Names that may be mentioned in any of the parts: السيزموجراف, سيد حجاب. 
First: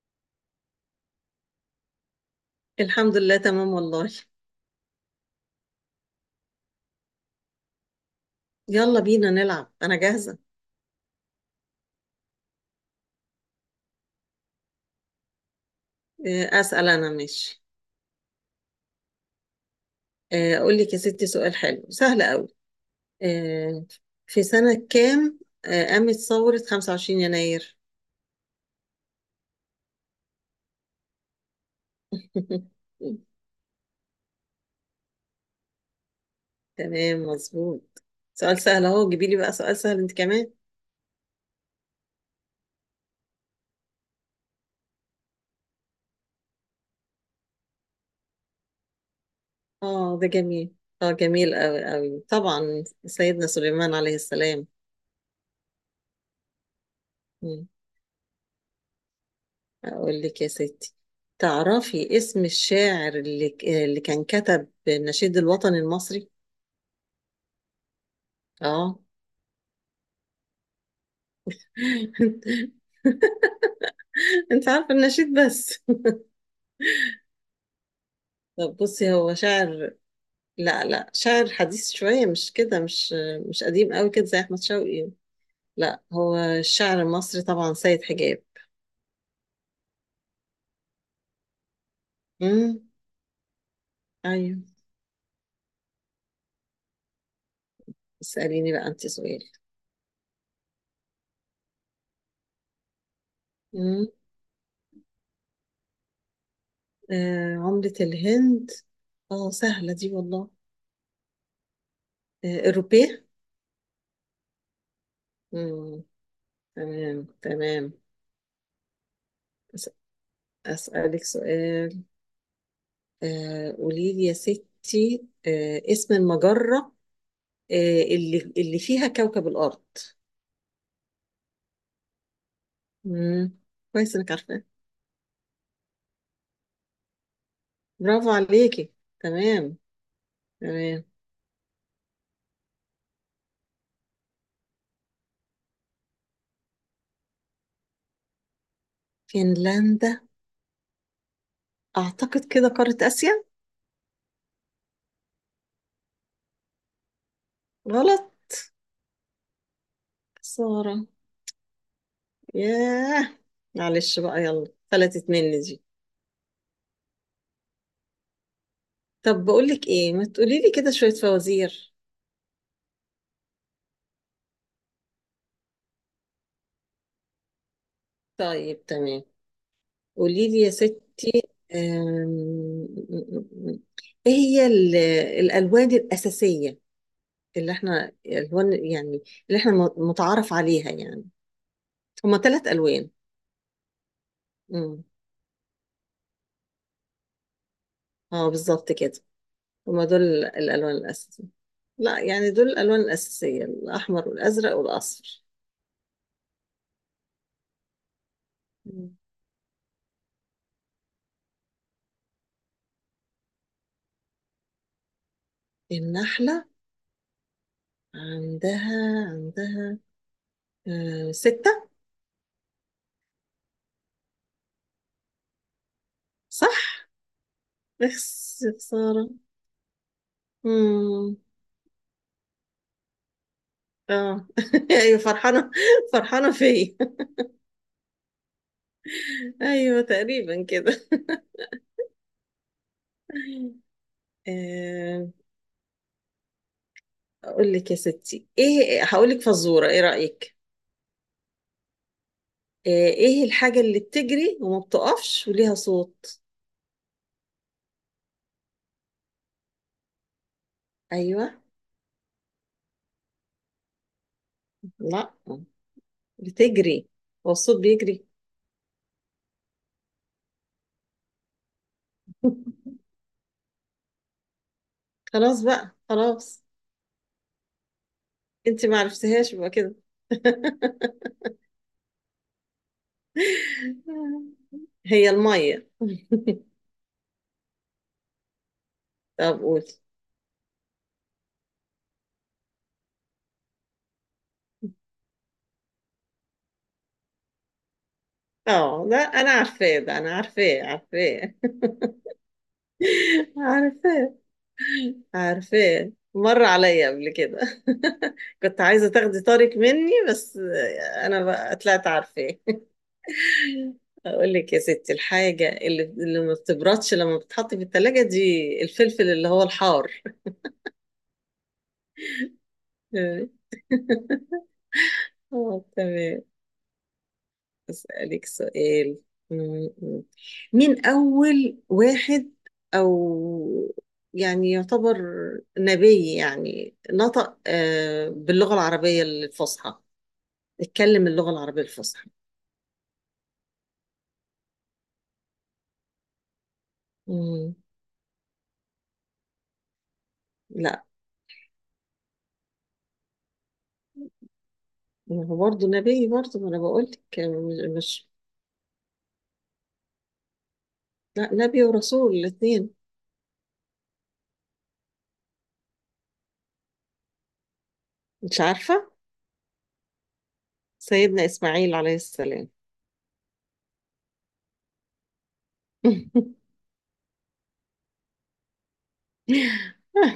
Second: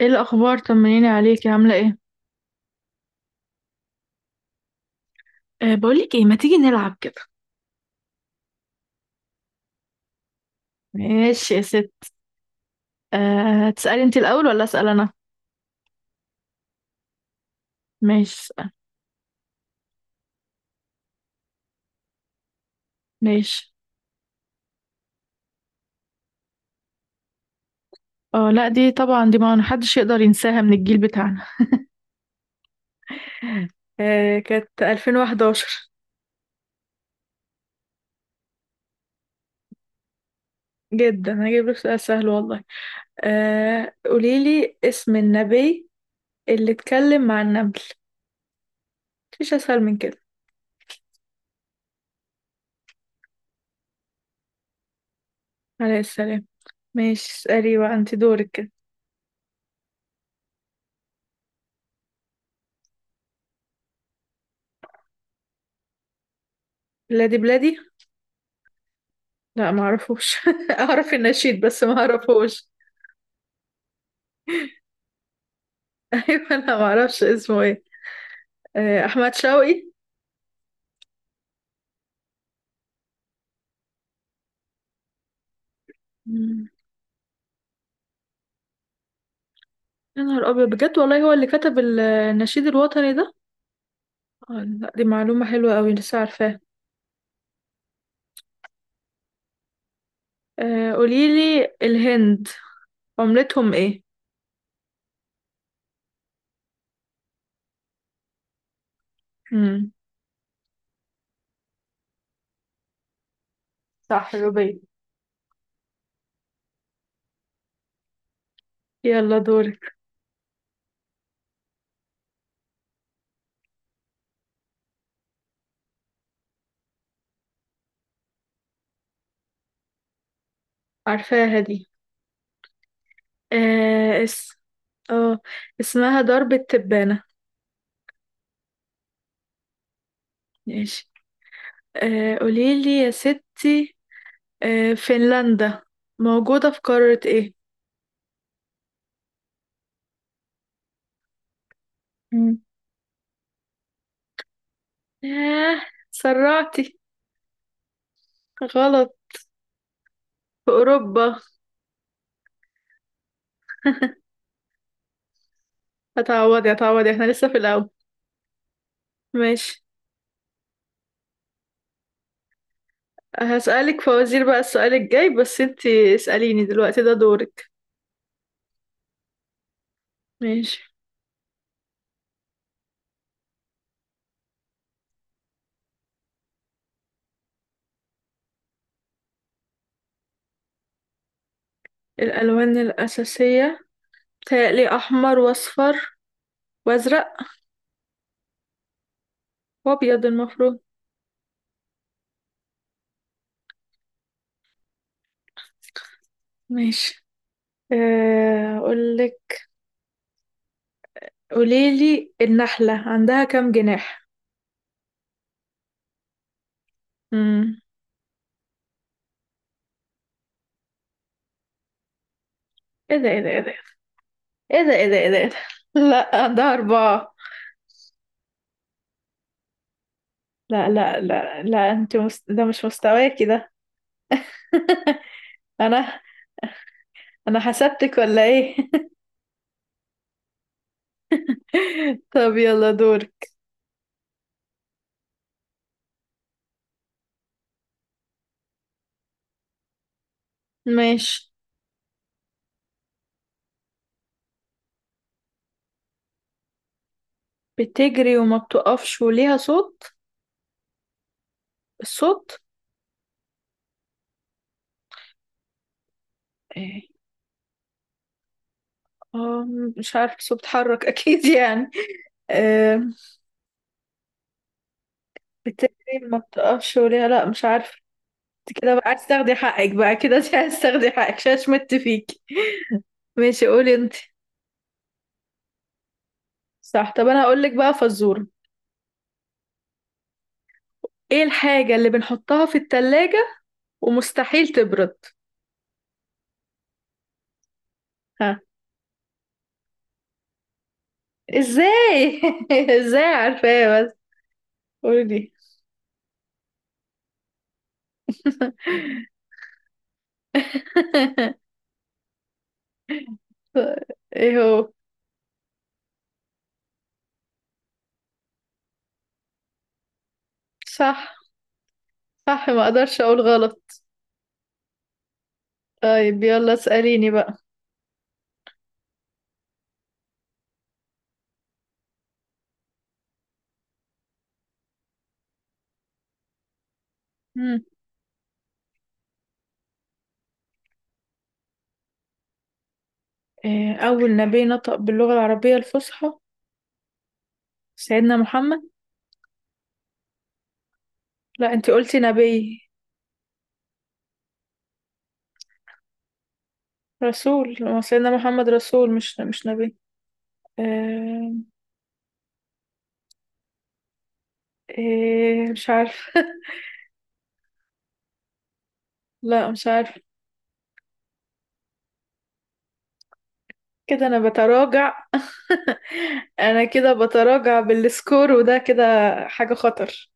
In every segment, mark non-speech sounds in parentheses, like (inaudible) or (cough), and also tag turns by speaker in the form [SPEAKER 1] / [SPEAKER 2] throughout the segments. [SPEAKER 1] ايه الاخبار؟ طمنيني عليكي، عامله ايه؟
[SPEAKER 2] الحمد لله تمام والله.
[SPEAKER 1] بقولك ايه، ما تيجي نلعب كده؟
[SPEAKER 2] يلا بينا نلعب، أنا جاهزة.
[SPEAKER 1] ماشي يا ست. تسالي انت الاول ولا اسال انا؟
[SPEAKER 2] أسأل أنا، ماشي.
[SPEAKER 1] ماشي، اسال.
[SPEAKER 2] أقول لك يا ستي سؤال حلو سهل قوي.
[SPEAKER 1] ماشي.
[SPEAKER 2] آه، في سنة كام قامت ثورة 25 يناير؟
[SPEAKER 1] اه لا، دي طبعا، دي ما حدش يقدر ينساها من الجيل بتاعنا.
[SPEAKER 2] (laughs)
[SPEAKER 1] (laughs) كانت 2011.
[SPEAKER 2] تمام مظبوط. سؤال سهل أهو، جيبي لي بقى سؤال سهل أنت كمان.
[SPEAKER 1] جدا هجيب لك سؤال سهل والله. قولي لي اسم النبي اللي اتكلم مع النمل. مفيش اسهل من
[SPEAKER 2] آه
[SPEAKER 1] كده.
[SPEAKER 2] ده جميل، جميل قوي قوي، طبعا سيدنا سليمان عليه السلام.
[SPEAKER 1] عليه السلام. ماشي،
[SPEAKER 2] مم.
[SPEAKER 1] اسالي بقى، انت دورك كده.
[SPEAKER 2] أقول لك يا ستي، تعرفي اسم الشاعر اللي كان كتب النشيد الوطني المصري؟
[SPEAKER 1] بلادي بلادي.
[SPEAKER 2] اه.
[SPEAKER 1] لا، ما اعرفوش. (laughs) اعرف النشيد بس ما اعرفوش.
[SPEAKER 2] (laughs) انت عارفه النشيد بس.
[SPEAKER 1] (laughs) ايوه، انا ما اعرفش اسمه ايه.
[SPEAKER 2] طب بصي، هو
[SPEAKER 1] احمد
[SPEAKER 2] شاعر.
[SPEAKER 1] شوقي.
[SPEAKER 2] لا لا، شاعر حديث شويه، مش كده، مش قديم قوي كده زي احمد شوقي. لا، هو
[SPEAKER 1] مم.
[SPEAKER 2] الشاعر المصري طبعا سيد حجاب.
[SPEAKER 1] يا نهار أبيض، بجد والله هو اللي كتب النشيد
[SPEAKER 2] امم.
[SPEAKER 1] الوطني ده.
[SPEAKER 2] ايوه.
[SPEAKER 1] لا، دي معلومة حلوة أوي لسه عارفاها.
[SPEAKER 2] اساليني بقى انت سؤال.
[SPEAKER 1] قوليلي، الهند عملتهم إيه؟
[SPEAKER 2] امم عملة الهند. اه
[SPEAKER 1] مم.
[SPEAKER 2] سهله دي والله. الروبيه.
[SPEAKER 1] صح، روبي.
[SPEAKER 2] امم. تمام تمام.
[SPEAKER 1] يلا،
[SPEAKER 2] أس-
[SPEAKER 1] دورك.
[SPEAKER 2] اسالك سؤال. قولي لي يا ستي، اسم المجره، اللي فيها كوكب الأرض.
[SPEAKER 1] عارفاها دي.
[SPEAKER 2] مم. كويس
[SPEAKER 1] آه
[SPEAKER 2] إنك
[SPEAKER 1] اس
[SPEAKER 2] عارفة.
[SPEAKER 1] اه، اسمها درب التبانة.
[SPEAKER 2] برافو عليكي. تمام تمام.
[SPEAKER 1] ماشي. قوليلي يا ستي، فنلندا موجودة في قارة ايه؟
[SPEAKER 2] فنلندا، أعتقد
[SPEAKER 1] مم.
[SPEAKER 2] كده قارة آسيا.
[SPEAKER 1] ياه، سرعتي.
[SPEAKER 2] غلط.
[SPEAKER 1] غلط. في
[SPEAKER 2] خسارة.
[SPEAKER 1] أوروبا.
[SPEAKER 2] ياه. معلش بقى، يلا فلتت مني دي.
[SPEAKER 1] هتعوضي هتعوضي، احنا لسه في الأول.
[SPEAKER 2] طب بقول
[SPEAKER 1] ماشي،
[SPEAKER 2] لك إيه، ما تقولي لي كده شوية فوازير.
[SPEAKER 1] هسألك فوازير بقى السؤال الجاي، بس انتي اسأليني دلوقتي، ده دورك.
[SPEAKER 2] طيب تمام. قولي لي يا
[SPEAKER 1] ماشي.
[SPEAKER 2] ست. آم، إيه هي الألوان الأساسية؟ اللي احنا الألوان يعني، اللي احنا متعارف عليها يعني. هما ثلاث
[SPEAKER 1] الألوان
[SPEAKER 2] ألوان.
[SPEAKER 1] الأساسية؟ بتهيألي
[SPEAKER 2] امم.
[SPEAKER 1] أحمر وأصفر وأزرق
[SPEAKER 2] اه بالظبط كده. هما دول
[SPEAKER 1] وأبيض المفروض.
[SPEAKER 2] الألوان الأساسية. لا، يعني دول الألوان الأساسية الأحمر والأزرق والأصفر.
[SPEAKER 1] ماشي.
[SPEAKER 2] مم.
[SPEAKER 1] أقولك. قوليلي، النحلة عندها كام جناح؟
[SPEAKER 2] النحلة
[SPEAKER 1] مم.
[SPEAKER 2] عندها ستة.
[SPEAKER 1] ايه ده، ايه ده، ايه ده، ايه ده، ايه ده، ايه ده، إيه ده؟ (laughs) لا، عندها
[SPEAKER 2] صح؟
[SPEAKER 1] أربعة.
[SPEAKER 2] بس يا خسارة.
[SPEAKER 1] لا لا
[SPEAKER 2] امم.
[SPEAKER 1] لا لا، انت ده مش مستواكي ده.
[SPEAKER 2] اه. (laughs) ايوه
[SPEAKER 1] (laughs)
[SPEAKER 2] فرحانة،
[SPEAKER 1] انا
[SPEAKER 2] فرحانة فيا. (laughs)
[SPEAKER 1] انا حسبتك ولا ايه؟ (laughs)
[SPEAKER 2] ايوه تقريبا كده.
[SPEAKER 1] طب، يلا دورك.
[SPEAKER 2] آه اقول لك يا ستي ايه، هقول لك فزورة، ايه رأيك؟
[SPEAKER 1] ماشي.
[SPEAKER 2] ايه الحاجة اللي بتجري وما بتقفش وليها صوت؟
[SPEAKER 1] بتجري وما بتقفش وليها صوت؟
[SPEAKER 2] ايوه.
[SPEAKER 1] الصوت.
[SPEAKER 2] لا، بتجري.
[SPEAKER 1] ايه؟
[SPEAKER 2] هو الصوت بيجري.
[SPEAKER 1] اه، مش عارف، صوت بتحرك، (laughs) اكيد يعني.
[SPEAKER 2] (laughs)
[SPEAKER 1] آه.
[SPEAKER 2] خلاص بقى،
[SPEAKER 1] بتجري وما
[SPEAKER 2] خلاص.
[SPEAKER 1] بتقفش وليها، لا مش عارف. انت
[SPEAKER 2] انت
[SPEAKER 1] كده
[SPEAKER 2] ما
[SPEAKER 1] بقى عايز
[SPEAKER 2] عرفتهاش
[SPEAKER 1] تاخدي
[SPEAKER 2] يبقى
[SPEAKER 1] حقك
[SPEAKER 2] كده.
[SPEAKER 1] بقى كده، انت عايز تاخدي
[SPEAKER 2] (laughs)
[SPEAKER 1] حقك ششمت فيكي. ماشي، قولي انت.
[SPEAKER 2] هي الميه.
[SPEAKER 1] صح. طب انا هقول لك بقى فزورة.
[SPEAKER 2] (laughs) طب قولي.
[SPEAKER 1] ايه الحاجة اللي بنحطها في التلاجة ومستحيل تبرد؟ ها؟
[SPEAKER 2] اه لا، انا عارفاه ده، انا عارفاه عارفاه.
[SPEAKER 1] ازاي؟ (laughs) ازاي
[SPEAKER 2] (laughs)
[SPEAKER 1] عارفاه بس؟
[SPEAKER 2] عارفاه
[SPEAKER 1] قولي.
[SPEAKER 2] عارفاه، مر عليا قبل كده. (laughs)
[SPEAKER 1] (laughs)
[SPEAKER 2] كنت عايزه تاخدي طارق مني بس. انا بقى طلعت عارفاه. اقول
[SPEAKER 1] ايه
[SPEAKER 2] لك يا
[SPEAKER 1] هو؟
[SPEAKER 2] ستي الحاجه اللي ما بتبردش لما بتتحط في الثلاجه دي، الفلفل اللي هو الحار.
[SPEAKER 1] صح، صح، ما اقدرش اقول
[SPEAKER 2] (laughs)
[SPEAKER 1] غلط.
[SPEAKER 2] اه
[SPEAKER 1] طيب،
[SPEAKER 2] تمام.
[SPEAKER 1] يلا اسأليني بقى.
[SPEAKER 2] اسالك سؤال. م- م. مين اول واحد، او يعني يعتبر نبي يعني نطق
[SPEAKER 1] مم.
[SPEAKER 2] باللغه العربيه الفصحى، اتكلم اللغه العربيه الفصحى؟
[SPEAKER 1] إيه اول نبي نطق باللغة العربية الفصحى؟
[SPEAKER 2] مم.
[SPEAKER 1] سيدنا محمد.
[SPEAKER 2] لا،
[SPEAKER 1] لا، انتي قلتي نبي.
[SPEAKER 2] ما هو برضه نبي برضه، ما انا بقول لك
[SPEAKER 1] رسول، ما سيدنا محمد رسول، مش نبي.
[SPEAKER 2] لا،
[SPEAKER 1] إيه؟
[SPEAKER 2] نبي ورسول الاثنين.
[SPEAKER 1] إيه، مش عارف.
[SPEAKER 2] مش عارفه.
[SPEAKER 1] (laughs) لا، مش عارف.
[SPEAKER 2] سيدنا إسماعيل عليه السلام.
[SPEAKER 1] كده انا بتراجع. (laughs)
[SPEAKER 2] (laughs)
[SPEAKER 1] انا كده بتراجع بالسكور وده كده، حاجة خطر.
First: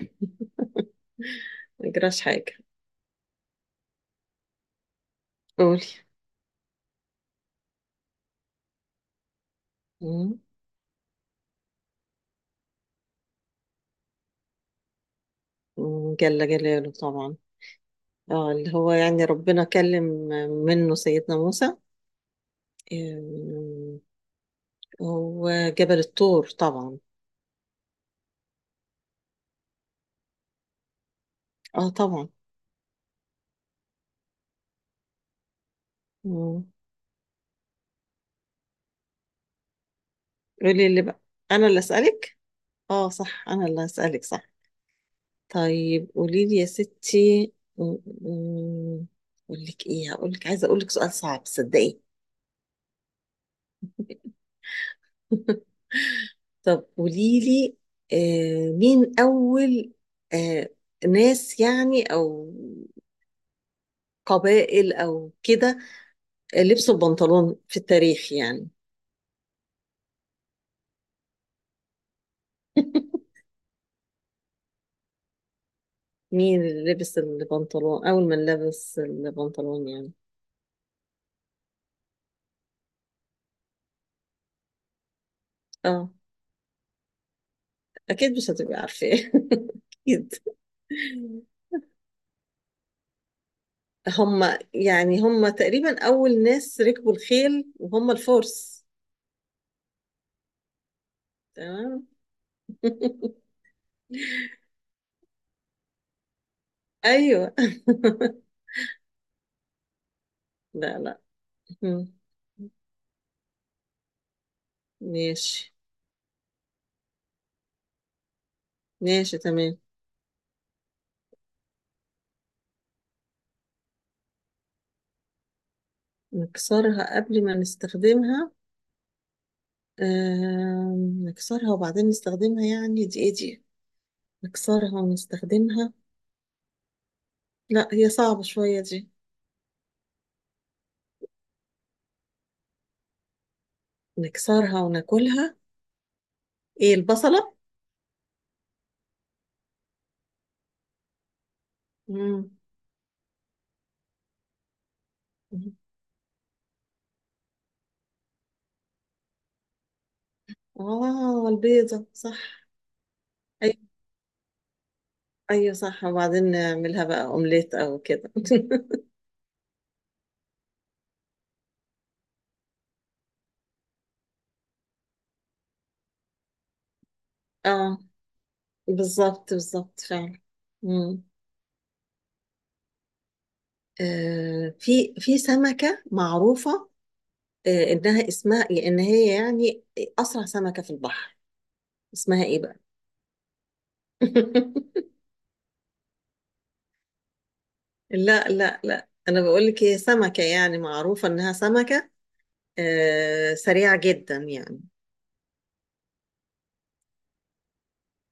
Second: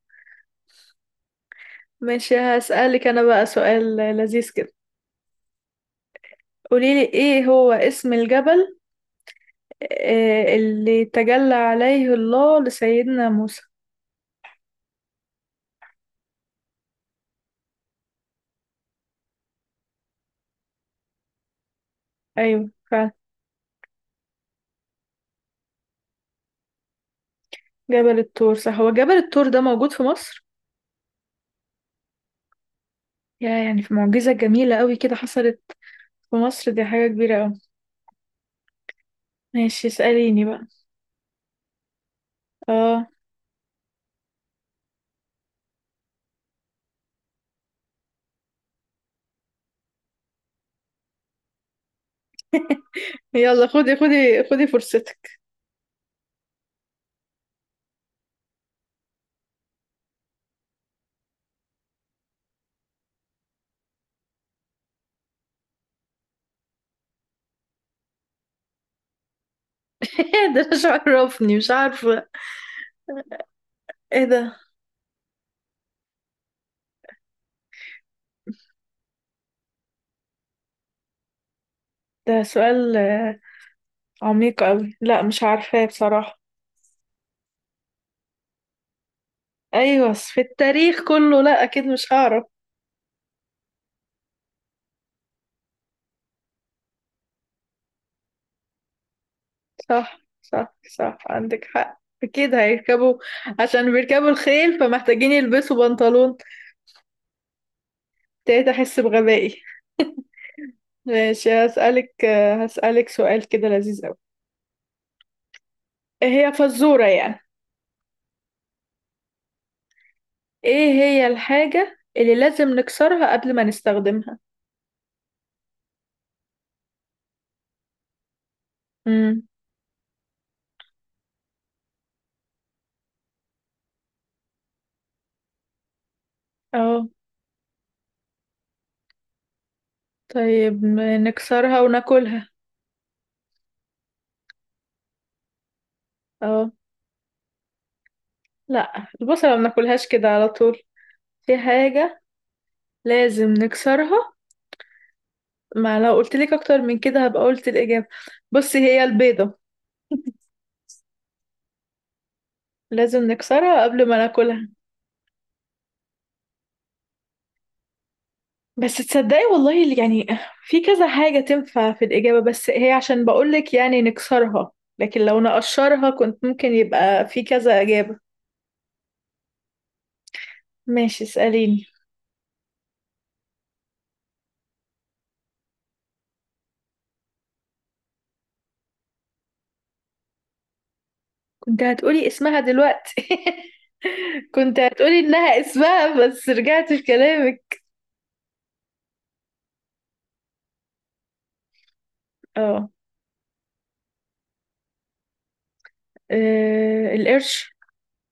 [SPEAKER 2] ما يجراش
[SPEAKER 1] ماشي،
[SPEAKER 2] حاجة.
[SPEAKER 1] هسألك انا بقى سؤال لذيذ كده.
[SPEAKER 2] قولي.
[SPEAKER 1] قوليلي، ايه هو اسم الجبل
[SPEAKER 2] مم.
[SPEAKER 1] اللي تجلى عليه الله لسيدنا موسى؟
[SPEAKER 2] جل جلاله طبعا. اه، اللي هو يعني ربنا كلم منه سيدنا موسى.
[SPEAKER 1] ايوه، فعلا.
[SPEAKER 2] آم، هو جبل الطور طبعا.
[SPEAKER 1] جبل الطور، صح، هو جبل الطور ده موجود في مصر؟
[SPEAKER 2] اه طبعا.
[SPEAKER 1] يعني في معجزة جميلة قوي كده حصلت في
[SPEAKER 2] مم.
[SPEAKER 1] مصر، دي حاجة كبيرة قوي. ماشي، اسأليني بقى.
[SPEAKER 2] قولي اللي بقى، انا اللي اسالك.
[SPEAKER 1] اه.
[SPEAKER 2] اه صح، انا اللي اسالك صح. طيب قولي لي يا ستي. مم، مم، اقول لك ايه، هقول لك، عايزه اقول لك سؤال صعب صدقي.
[SPEAKER 1] يلا، خدي خدي خدي فرصتك.
[SPEAKER 2] طب قوليلي، مين أول آه ناس يعني، أو قبائل أو كده، لبسوا البنطلون في التاريخ يعني.
[SPEAKER 1] (laughs) إيه ده، مش عرفني، مش عارفة.
[SPEAKER 2] (laughs)
[SPEAKER 1] ايه ده؟
[SPEAKER 2] مين اللي لبس البنطلون، أول من لبس البنطلون يعني.
[SPEAKER 1] ده سؤال عميق قوي. لا، مش عارفاه
[SPEAKER 2] اه.
[SPEAKER 1] بصراحة.
[SPEAKER 2] أكيد مش هتبقي عارفة. (laughs)
[SPEAKER 1] ايوه، بس
[SPEAKER 2] أكيد.
[SPEAKER 1] في التاريخ كله، لا اكيد مش هعرف.
[SPEAKER 2] هم، يعني هم تقريبا أول ناس ركبوا الخيل، وهم الفرس.
[SPEAKER 1] صح صح صح، عندك حق،
[SPEAKER 2] تمام.
[SPEAKER 1] أكيد هيركبوا.
[SPEAKER 2] (laughs)
[SPEAKER 1] عشان بيركبوا الخيل فمحتاجين يلبسوا بنطلون.
[SPEAKER 2] أيوه.
[SPEAKER 1] ابتديت أحس بغبائي.
[SPEAKER 2] (laughs) لا لا.
[SPEAKER 1] ماشي،
[SPEAKER 2] مم.
[SPEAKER 1] هسألك سؤال كده لذيذ أوي.
[SPEAKER 2] ماشي.
[SPEAKER 1] إيه هي فزورة يعني؟
[SPEAKER 2] ماشي تمام.
[SPEAKER 1] إيه هي الحاجة اللي لازم نكسرها قبل ما نستخدمها؟
[SPEAKER 2] نكسرها قبل ما نستخدمها؟
[SPEAKER 1] امم.
[SPEAKER 2] آه نكسرها وبعدين نستخدمها، يعني دي ايه دي؟ نكسرها ونستخدمها.
[SPEAKER 1] اه.
[SPEAKER 2] لا، هي صعبة شوية دي.
[SPEAKER 1] طيب، نكسرها وناكلها.
[SPEAKER 2] نكسرها وناكلها.
[SPEAKER 1] اه.
[SPEAKER 2] ايه، البصلة؟
[SPEAKER 1] لا، البصلة ما بناكلهاش كده على طول، في حاجة
[SPEAKER 2] مم.
[SPEAKER 1] لازم نكسرها. ما لو قلت لك اكتر من كده هبقى قلت الإجابة. بصي، هي البيضة.
[SPEAKER 2] اه البيضة صح.
[SPEAKER 1] لازم نكسرها
[SPEAKER 2] ايوه.
[SPEAKER 1] قبل ما ناكلها.
[SPEAKER 2] ايوه صح، وبعدين نعملها بقى اومليت او كده. (laughs)
[SPEAKER 1] بس تصدقي والله، اللي يعني في كذا حاجة تنفع في الإجابة، بس هي عشان بقولك يعني نكسرها، لكن لو نقشرها كنت ممكن يبقى في كذا
[SPEAKER 2] اه
[SPEAKER 1] إجابة.
[SPEAKER 2] بالظبط بالظبط فعلا. مم.
[SPEAKER 1] ماشي، اسأليني.
[SPEAKER 2] في سمكة معروفة، انها اسمها إيه، ان هي يعني اسرع سمكة في البحر.
[SPEAKER 1] كنت هتقولي
[SPEAKER 2] اسمها ايه
[SPEAKER 1] اسمها
[SPEAKER 2] بقى؟
[SPEAKER 1] دلوقتي. (laughs) كنت
[SPEAKER 2] (laughs)
[SPEAKER 1] هتقولي إنها اسمها بس رجعت في كلامك.
[SPEAKER 2] لا لا لا، انا بقول لك هي سمكة يعني معروفة انها سمكة
[SPEAKER 1] اه.
[SPEAKER 2] سريعة جدا يعني.
[SPEAKER 1] القرش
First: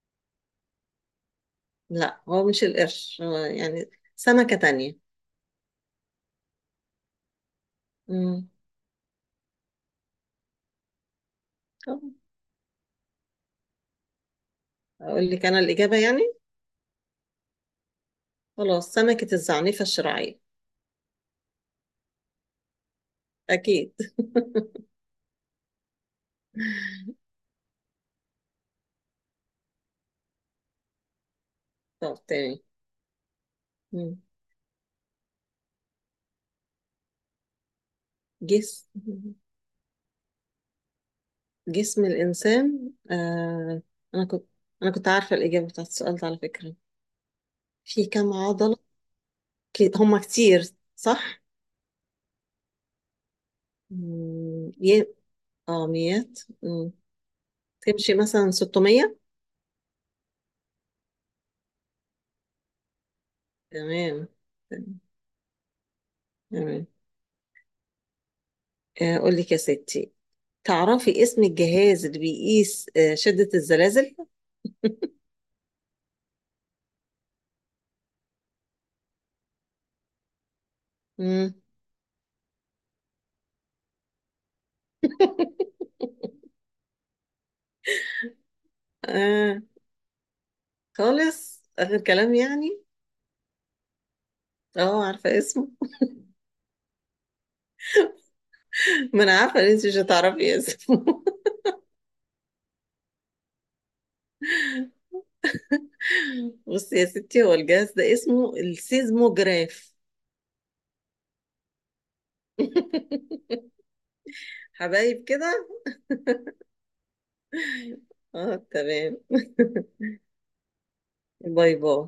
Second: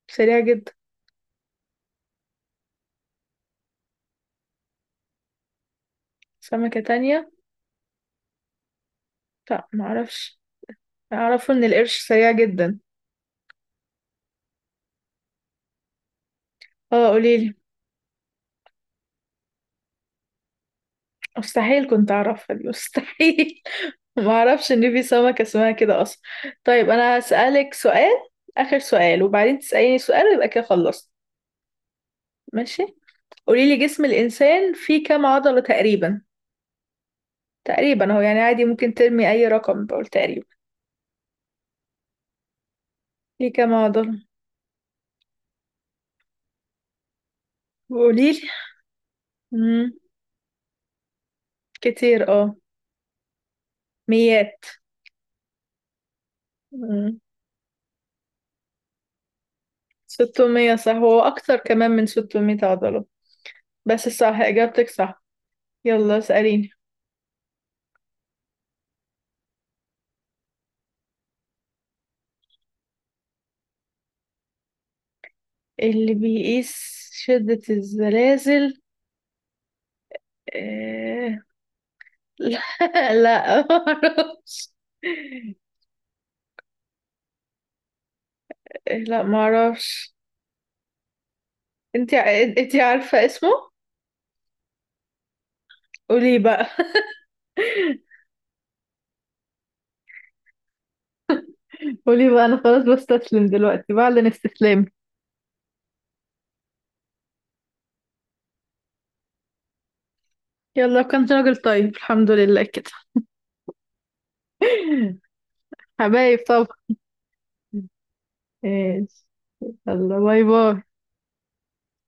[SPEAKER 1] سريع جدا.
[SPEAKER 2] لا، هو مش القرش، هو يعني سمكة تانية.
[SPEAKER 1] سمكة تانية؟
[SPEAKER 2] مم.
[SPEAKER 1] لا، معرفش. أعرفه إن
[SPEAKER 2] طب
[SPEAKER 1] القرش سريع جدا.
[SPEAKER 2] اقول لك انا الإجابة يعني،
[SPEAKER 1] اه، قوليلي.
[SPEAKER 2] خلاص، سمكة الزعنفة الشراعية.
[SPEAKER 1] مستحيل، كنت اعرفها دي؟ مستحيل.
[SPEAKER 2] اكيد.
[SPEAKER 1] (laughs) ما
[SPEAKER 2] (laughs)
[SPEAKER 1] اعرفش ان في سمكة اسمها كده اصلا. طيب، انا هسألك سؤال، اخر سؤال، وبعدين تسأليني سؤال ويبقى كده خلصت.
[SPEAKER 2] طب تاني.
[SPEAKER 1] ماشي. قولي لي، جسم
[SPEAKER 2] مم.
[SPEAKER 1] الانسان فيه كام عضلة تقريبا؟ تقريبا، هو يعني عادي،
[SPEAKER 2] جس
[SPEAKER 1] ممكن ترمي اي رقم، بقول تقريبا.
[SPEAKER 2] جسم الإنسان،
[SPEAKER 1] فيه كام عضلة؟
[SPEAKER 2] أنا كنت أنا كنت عارفة الإجابة بتاعت السؤال ده على فكرة، في
[SPEAKER 1] قولي
[SPEAKER 2] كم
[SPEAKER 1] لي.
[SPEAKER 2] عضلة.
[SPEAKER 1] مم.
[SPEAKER 2] هما كتير. صح؟
[SPEAKER 1] كتير، اه. ميات،
[SPEAKER 2] مم، ي- اه ميات.
[SPEAKER 1] مم.
[SPEAKER 2] تمشي مثلا 600.
[SPEAKER 1] 600؟ صح، هو اكتر كمان من 600 عضلة. بس
[SPEAKER 2] تمام
[SPEAKER 1] صح، اجابتك صح. يلا، اسأليني.
[SPEAKER 2] تمام. قول لك يا ستي، تعرفي اسم الجهاز اللي بيقيس شدة الزلازل؟
[SPEAKER 1] اللي بيقيس شدة الزلازل؟ آه...
[SPEAKER 2] مم.
[SPEAKER 1] (laughs) لا. لا، معرفش.
[SPEAKER 2] (laughs)
[SPEAKER 1] لا،
[SPEAKER 2] آه
[SPEAKER 1] معرفش.
[SPEAKER 2] خالص آخر
[SPEAKER 1] انت
[SPEAKER 2] كلام
[SPEAKER 1] انت
[SPEAKER 2] يعني.
[SPEAKER 1] عارفة اسمه.
[SPEAKER 2] اه عارفة اسمه.
[SPEAKER 1] قولي بقى. (laughs)
[SPEAKER 2] (laughs) ما انا عارفة ان انت مش هتعرفي اسمه.
[SPEAKER 1] قولي بقى، انا خلاص بستسلم دلوقتي، بعلن استسلامي.
[SPEAKER 2] (laughs) بصي يا ستي، هو الجهاز ده اسمه السيزموجراف.
[SPEAKER 1] يلا، كان راجل طيب، الحمد لله كده.
[SPEAKER 2] (laughs)
[SPEAKER 1] (laughs)
[SPEAKER 2] حبايب كده.
[SPEAKER 1] حبايب طبعا.
[SPEAKER 2] اه تمام.
[SPEAKER 1] ماشي. يلا، باي باي.
[SPEAKER 2] باي باي.